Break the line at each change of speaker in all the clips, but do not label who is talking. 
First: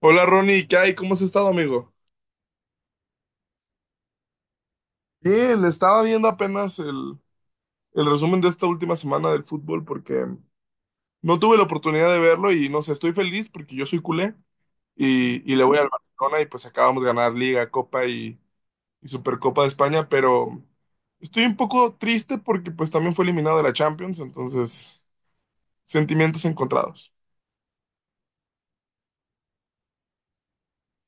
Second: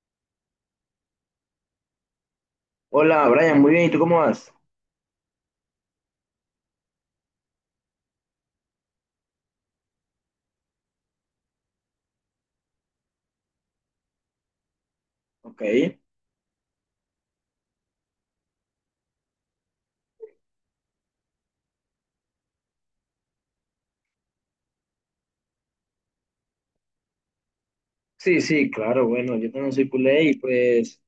Hola, Ronnie, ¿qué hay? ¿Cómo has estado, amigo?
Hola, Brian, muy bien, ¿y tú cómo vas?
Sí, le estaba viendo apenas el resumen de esta última semana del fútbol porque no tuve la oportunidad de verlo y no sé, estoy feliz porque yo soy culé y
Ok.
le voy al Barcelona y pues acabamos de ganar Liga, Copa y Supercopa de España, pero estoy un poco triste porque pues también fue eliminado de la Champions, entonces sentimientos encontrados.
Sí, sí, claro, bueno, yo también soy culé y pues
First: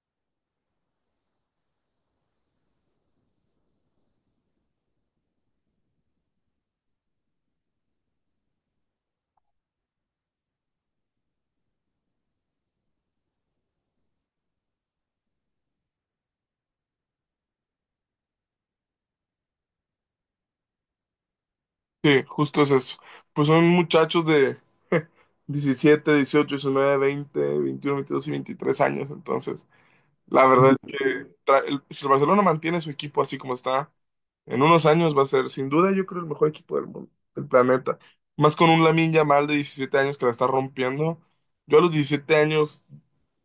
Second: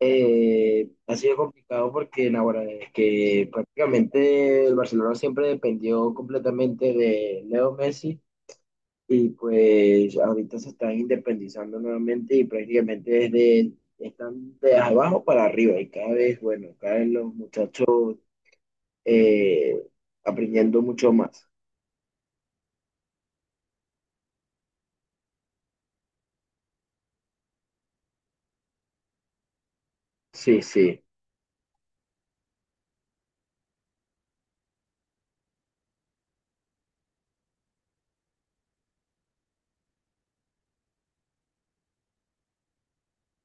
ha sido complicado porque ahora es que prácticamente el Barcelona siempre dependió completamente de Leo Messi, y pues ahorita se están independizando nuevamente y prácticamente desde están de abajo para arriba y cada vez, bueno, cada vez los muchachos eh, aprendiendo mucho más.
Sí, justo es eso. Pues son muchachos de 17, 18, 19, 20, 21, 22 y 23 años, entonces. La
Sí,
verdad es
sí.
que si el Barcelona mantiene su equipo así como está, en unos años va a ser sin duda yo creo el mejor equipo del mundo, del planeta. Más con un Lamine Yamal de 17 años que la está rompiendo. Yo a los 17 años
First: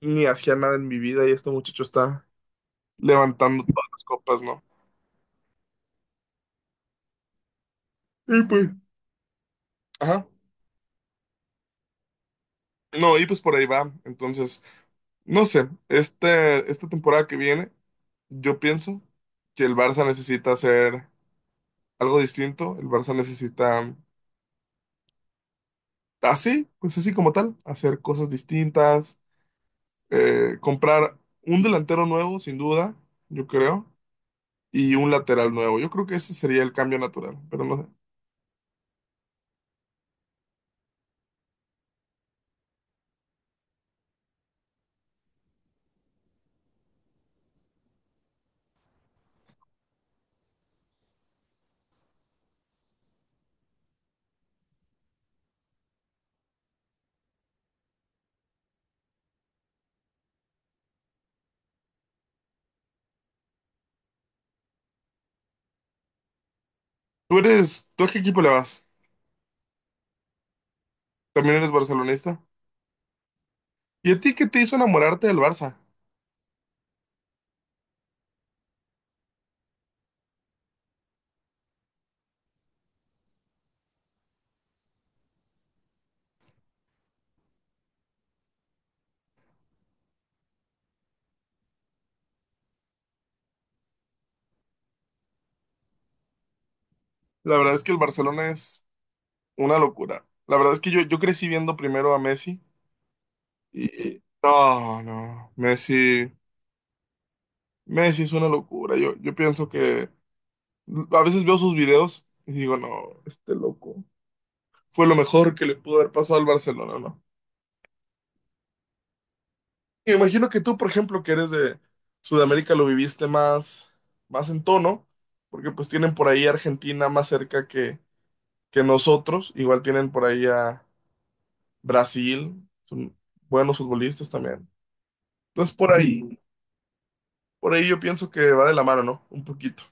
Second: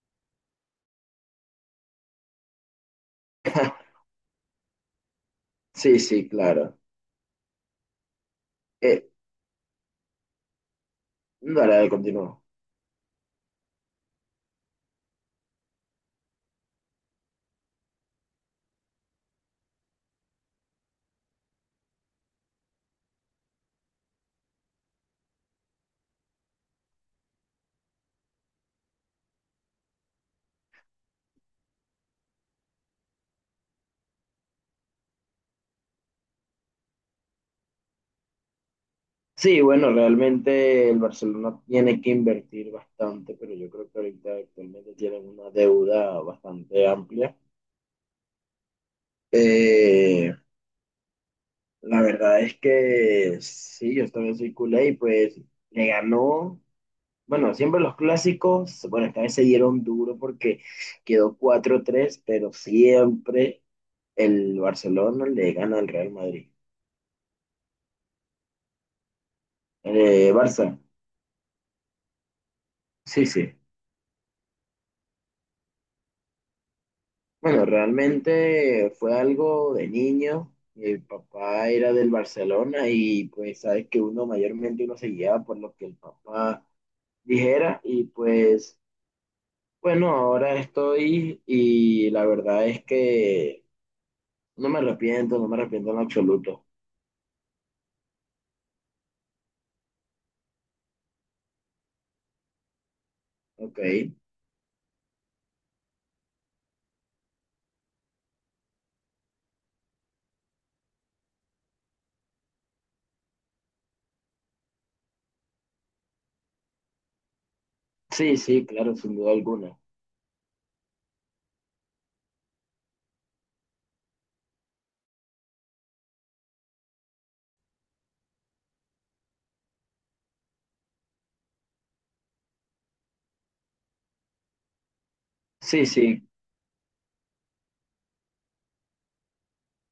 ni hacía nada en mi vida y este muchacho está levantando todas las copas, ¿no?
Sí, sí, claro.
Y pues,
Eh,
ajá.
Dale, dale, continúa.
No, y pues por ahí va. Entonces, no sé, esta temporada que viene, yo pienso que el Barça necesita hacer algo distinto. El Barça necesita así, pues así como tal, hacer cosas distintas, comprar un delantero nuevo, sin duda, yo creo, y un lateral nuevo. Yo creo que ese sería el cambio natural, pero no sé.
Sí, bueno, realmente el Barcelona tiene que invertir bastante, pero yo creo que ahorita actualmente tienen una deuda bastante amplia. Eh, la verdad es que sí, yo también soy culé y pues le ganó, bueno, siempre los clásicos, bueno, esta vez se dieron duro porque quedó cuatro tres pero siempre el Barcelona le gana al Real Madrid.
Tú eres, ¿tú a qué equipo le vas?
Barça,
También eres barcelonista.
sí, sí.
¿Y a ti qué te hizo enamorarte del Barça?
Bueno, realmente fue algo de niño. Mi papá era del Barcelona y pues sabes que uno mayormente uno se guiaba por lo que el papá dijera y pues bueno, ahora estoy y la verdad es que no me arrepiento, no me arrepiento en absoluto.
La verdad es que el Barcelona es una locura. La verdad es que yo crecí viendo primero a Messi
Ok.
y no, no, Messi, Messi es una locura. Yo pienso que a veces veo sus videos y digo, no, este loco fue lo mejor que le pudo haber pasado al Barcelona, ¿no?
Sí, sí, claro, sin duda alguna.
Me imagino que tú, por ejemplo, que eres de Sudamérica, lo viviste más, más en tono, porque pues tienen por ahí a Argentina más cerca que nosotros, igual tienen por ahí a Brasil, son buenos futbolistas también. Entonces
Sí, sí,
por ahí yo pienso que va de la mano, ¿no? Un poquito.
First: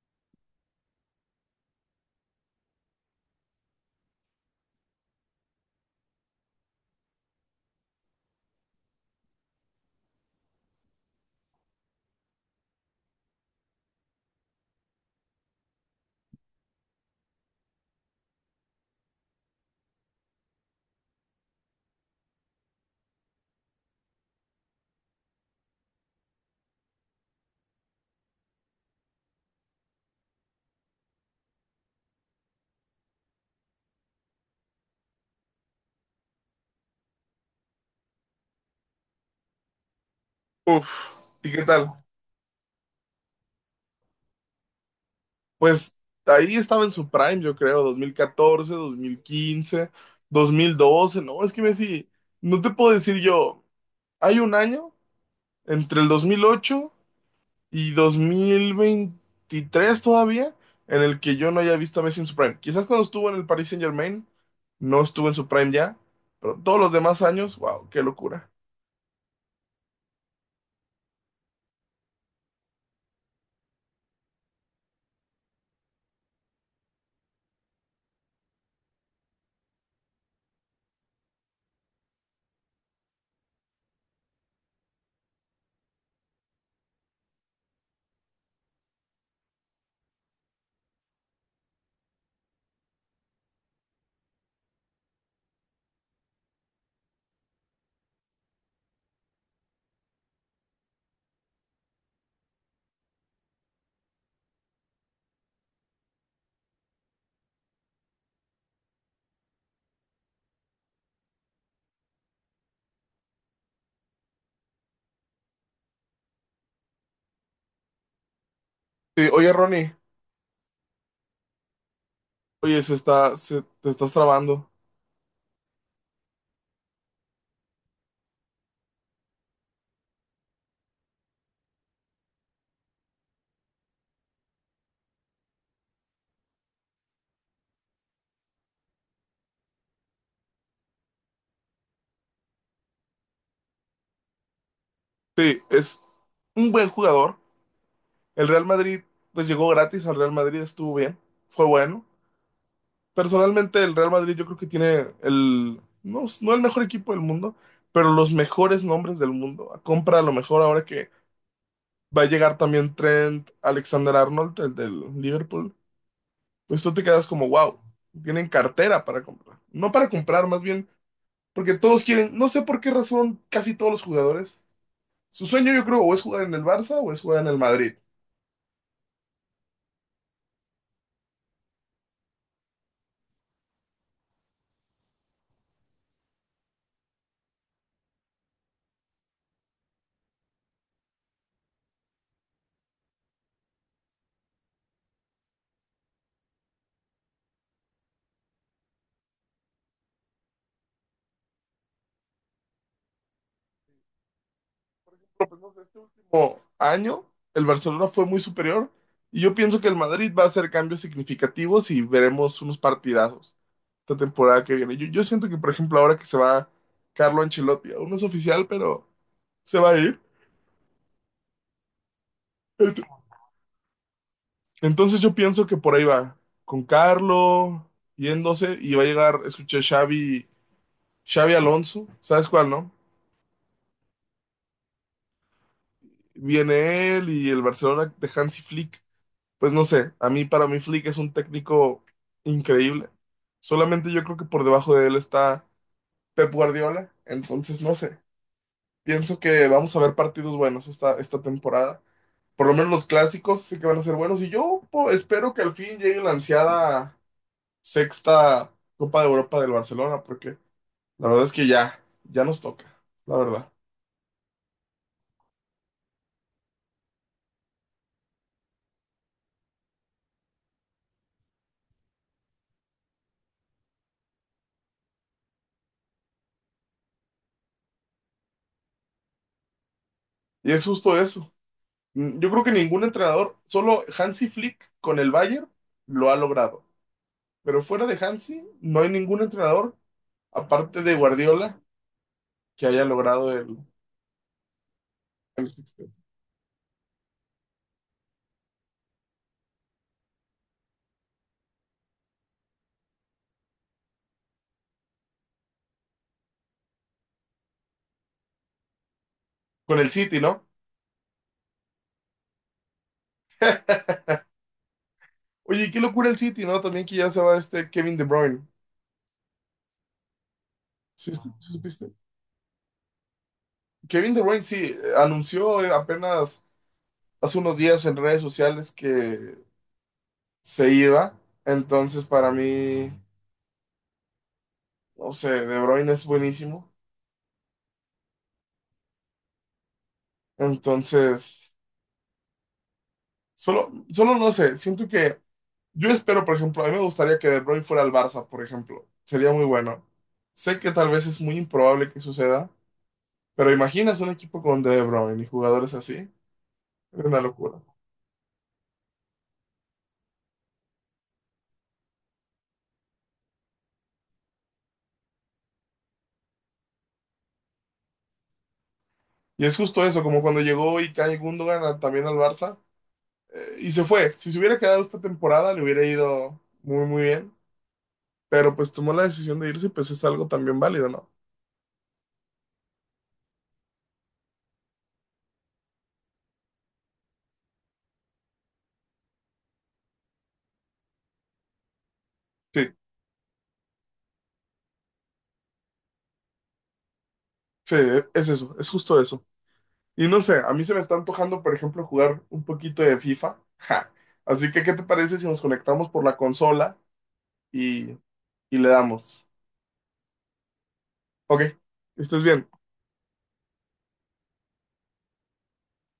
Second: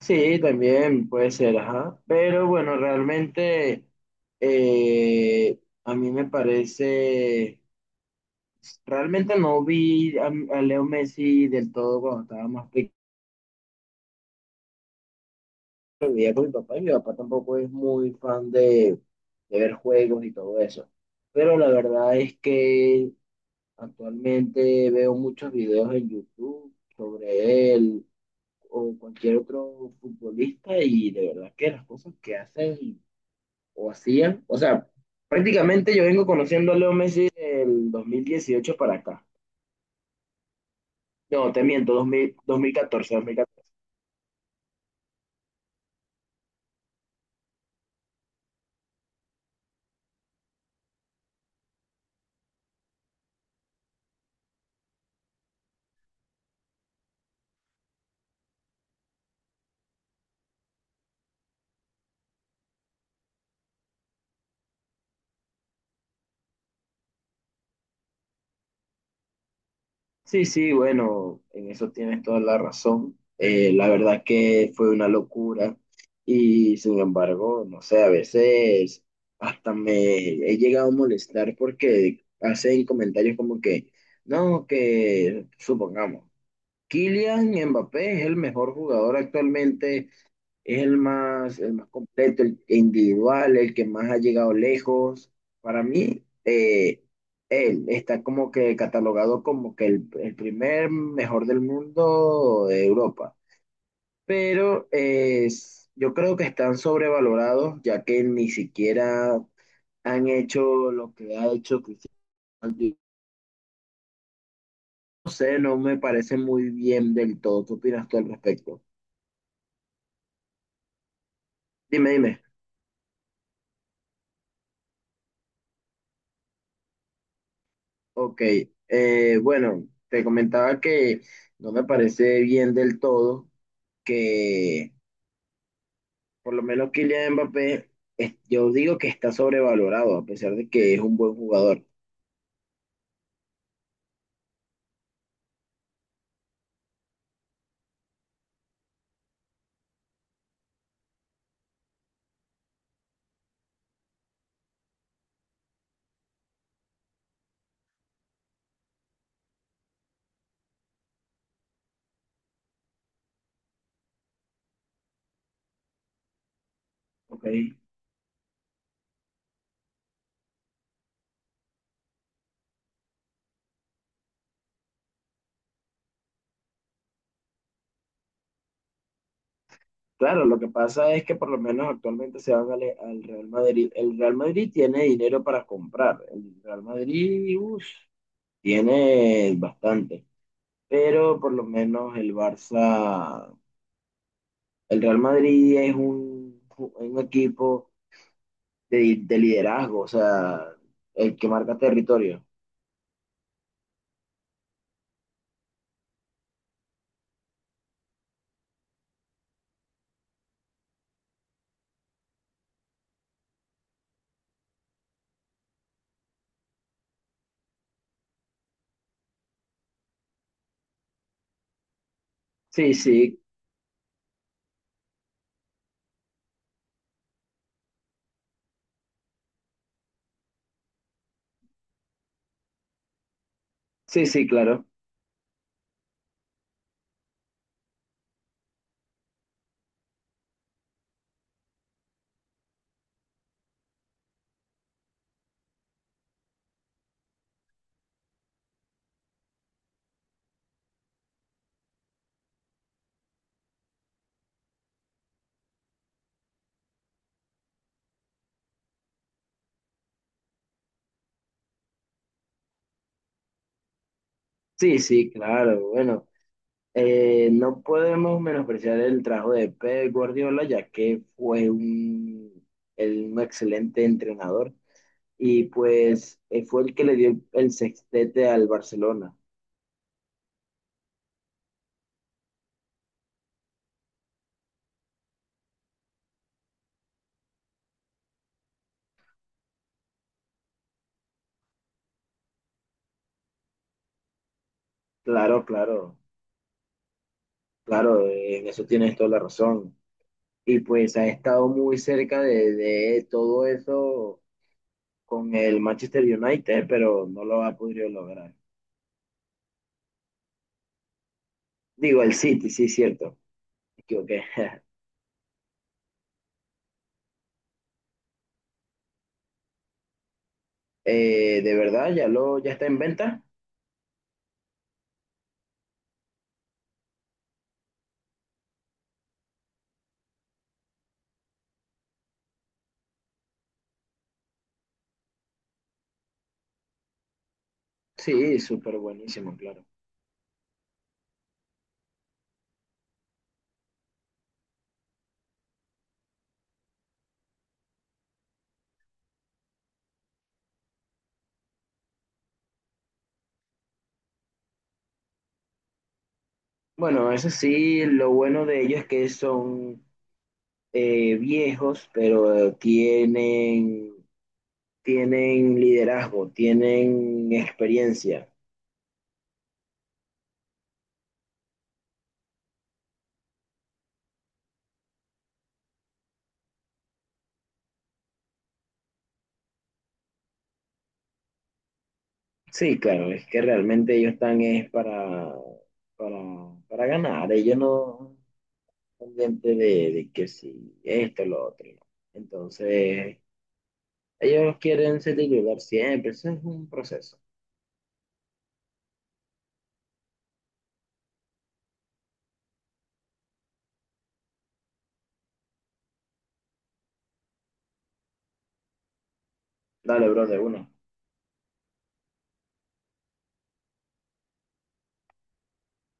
sí, también puede ser, ajá. Pero bueno, realmente a mí me parece... Realmente no vi a Leo Messi del todo cuando estaba más pequeño, vivía con mi papá y mi papá tampoco es muy fan de ver juegos y todo eso. Pero la verdad es que actualmente veo muchos videos en YouTube sobre él o cualquier otro futbolista y de verdad que las cosas que hacen o hacían, o sea, prácticamente yo vengo conociendo a Leo Messi del 2018 para acá.
Uf, ¿y
No, te
qué tal?
miento, 2000 2014, 2014.
Pues ahí estaba en su prime, yo creo, dos mil catorce, 2015, 2012. ¿No? Es que Messi, no te puedo decir yo. Hay un año, entre el 2008 y 2023 todavía, en el que yo no haya visto a Messi en su prime. Quizás cuando estuvo en el Paris Saint-Germain, no estuvo en su prime ya, pero todos los demás años, wow, qué locura.
Sí, sí, bueno, en eso tienes toda la razón. La verdad que fue una locura y sin embargo, no sé, a veces hasta me he llegado a molestar porque hacen comentarios como que, no, que supongamos, Kylian Mbappé es el mejor jugador actualmente, es el más completo, el individual, el que más ha llegado lejos. Para mí, él está como que catalogado como que el primer mejor del mundo de Europa. Pero yo creo que están sobrevalorados, ya que ni siquiera han hecho lo que ha hecho Cristiano. Ronaldo. No sé, no me parece muy bien del todo. ¿Qué opinas tú al respecto?
Sí, oye, Ronnie,
Dime, dime.
oye, te estás trabando.
Ok, bueno, te comentaba que no me parece bien del todo que por lo menos Kylian Mbappé, yo digo que está sobrevalorado a pesar de que es un buen jugador.
Sí, es un buen jugador. El Real Madrid, pues llegó gratis al Real Madrid, estuvo bien, fue bueno. Personalmente, el Real Madrid yo creo que tiene el, no, no el mejor equipo del mundo, pero los mejores nombres del mundo. Compra a lo mejor ahora que va a llegar también Trent Alexander-Arnold, el del Liverpool. Pues tú te quedas
Ok,
como, wow, tienen cartera para comprar. No para comprar, más bien, porque todos quieren, no sé por qué razón, casi todos los jugadores. Su sueño yo creo o es jugar en el Barça o es jugar en el Madrid.
claro, lo que pasa es que por lo menos actualmente se van al, al Real Madrid. El Real Madrid tiene dinero para comprar. El Real Madrid, uff, tiene bastante, pero por lo menos el Barça, el Real Madrid es un equipo de liderazgo, o sea, el que marca territorio.
Por lo menos este último año, el Barcelona fue muy superior y yo pienso que el Madrid va a hacer cambios significativos y veremos unos partidazos esta temporada que viene. Yo siento que, por ejemplo, ahora que se va Carlo Ancelotti, aún no es oficial, pero se va a ir.
Sí,
Ent-
sí,
Entonces yo pienso que por ahí va, con Carlo yéndose y va a llegar, escuché Xavi, Xavi Alonso, ¿sabes cuál, no?
sí, sí, claro.
Viene él y el Barcelona de Hansi Flick. Pues no sé, a mí para mí Flick es un técnico increíble. Solamente yo creo que por debajo de él está Pep Guardiola, entonces no sé. Pienso que vamos a ver partidos buenos esta temporada. Por lo menos los clásicos sí que van a ser buenos y yo espero que al fin llegue la ansiada sexta Copa de Europa del Barcelona, porque la verdad es que ya nos toca, la verdad.
Sí, sí, claro. Bueno, no podemos menospreciar el trabajo de Pep Guardiola, ya que fue un, un excelente entrenador y pues fue el que le dio el sextete al Barcelona.
Y es justo eso. Mm, yo creo que ningún entrenador, solo Hansi Flick con el Bayern lo ha logrado. Pero fuera de Hansi, no hay ningún entrenador, aparte de Guardiola, que haya logrado
Claro,
sextete.
claro, claro, en eso tienes toda la razón. Y pues ha estado muy cerca de todo eso con el Manchester United, pero no lo ha podido lograr.
Con el City, ¿no?
Digo, el City, sí, cierto. Me equivoqué.
Oye, y qué locura el City, ¿no? También que ya se va este Kevin De Bruyne. ¿Sí, sí
De verdad,
supiste?
ya lo, ya está en venta.
Kevin De Bruyne, sí, anunció apenas hace unos días en redes sociales que se iba. Entonces, para mí, no sé, De Bruyne es buenísimo.
Sí, súper buenísimo, claro.
Entonces, solo no sé, siento que yo espero, por ejemplo, a mí me gustaría que De Bruyne fuera al Barça, por ejemplo. Sería muy bueno. Sé que tal vez es muy improbable que suceda, pero imaginas un equipo con De Bruyne y jugadores así. Es
Bueno,
una
eso
locura.
sí, lo bueno de ellos es que son viejos, pero tienen, tienen liderazgo, tienen experiencia.
Y es justo eso, como cuando llegó Ilkay Gundogan también al Barça y se fue. Si se hubiera quedado esta temporada, le hubiera ido muy bien. Pero pues tomó la decisión de irse y pues es algo también válido, ¿no?
Sí, claro, es que realmente ellos están es para, para ganar. Ellos no, pendiente de que si esto, lo otro. ¿No?
Sí,
Entonces, ellos quieren ser titular siempre, eso es un proceso.
sí, es eso, es justo eso. Y no sé, a mí se me está antojando, por ejemplo, jugar un poquito de FIFA. Ja. Así que, ¿qué te parece si nos conectamos por la consola y, y le damos?
Dale, bro, de uno.
Ok, estás bien.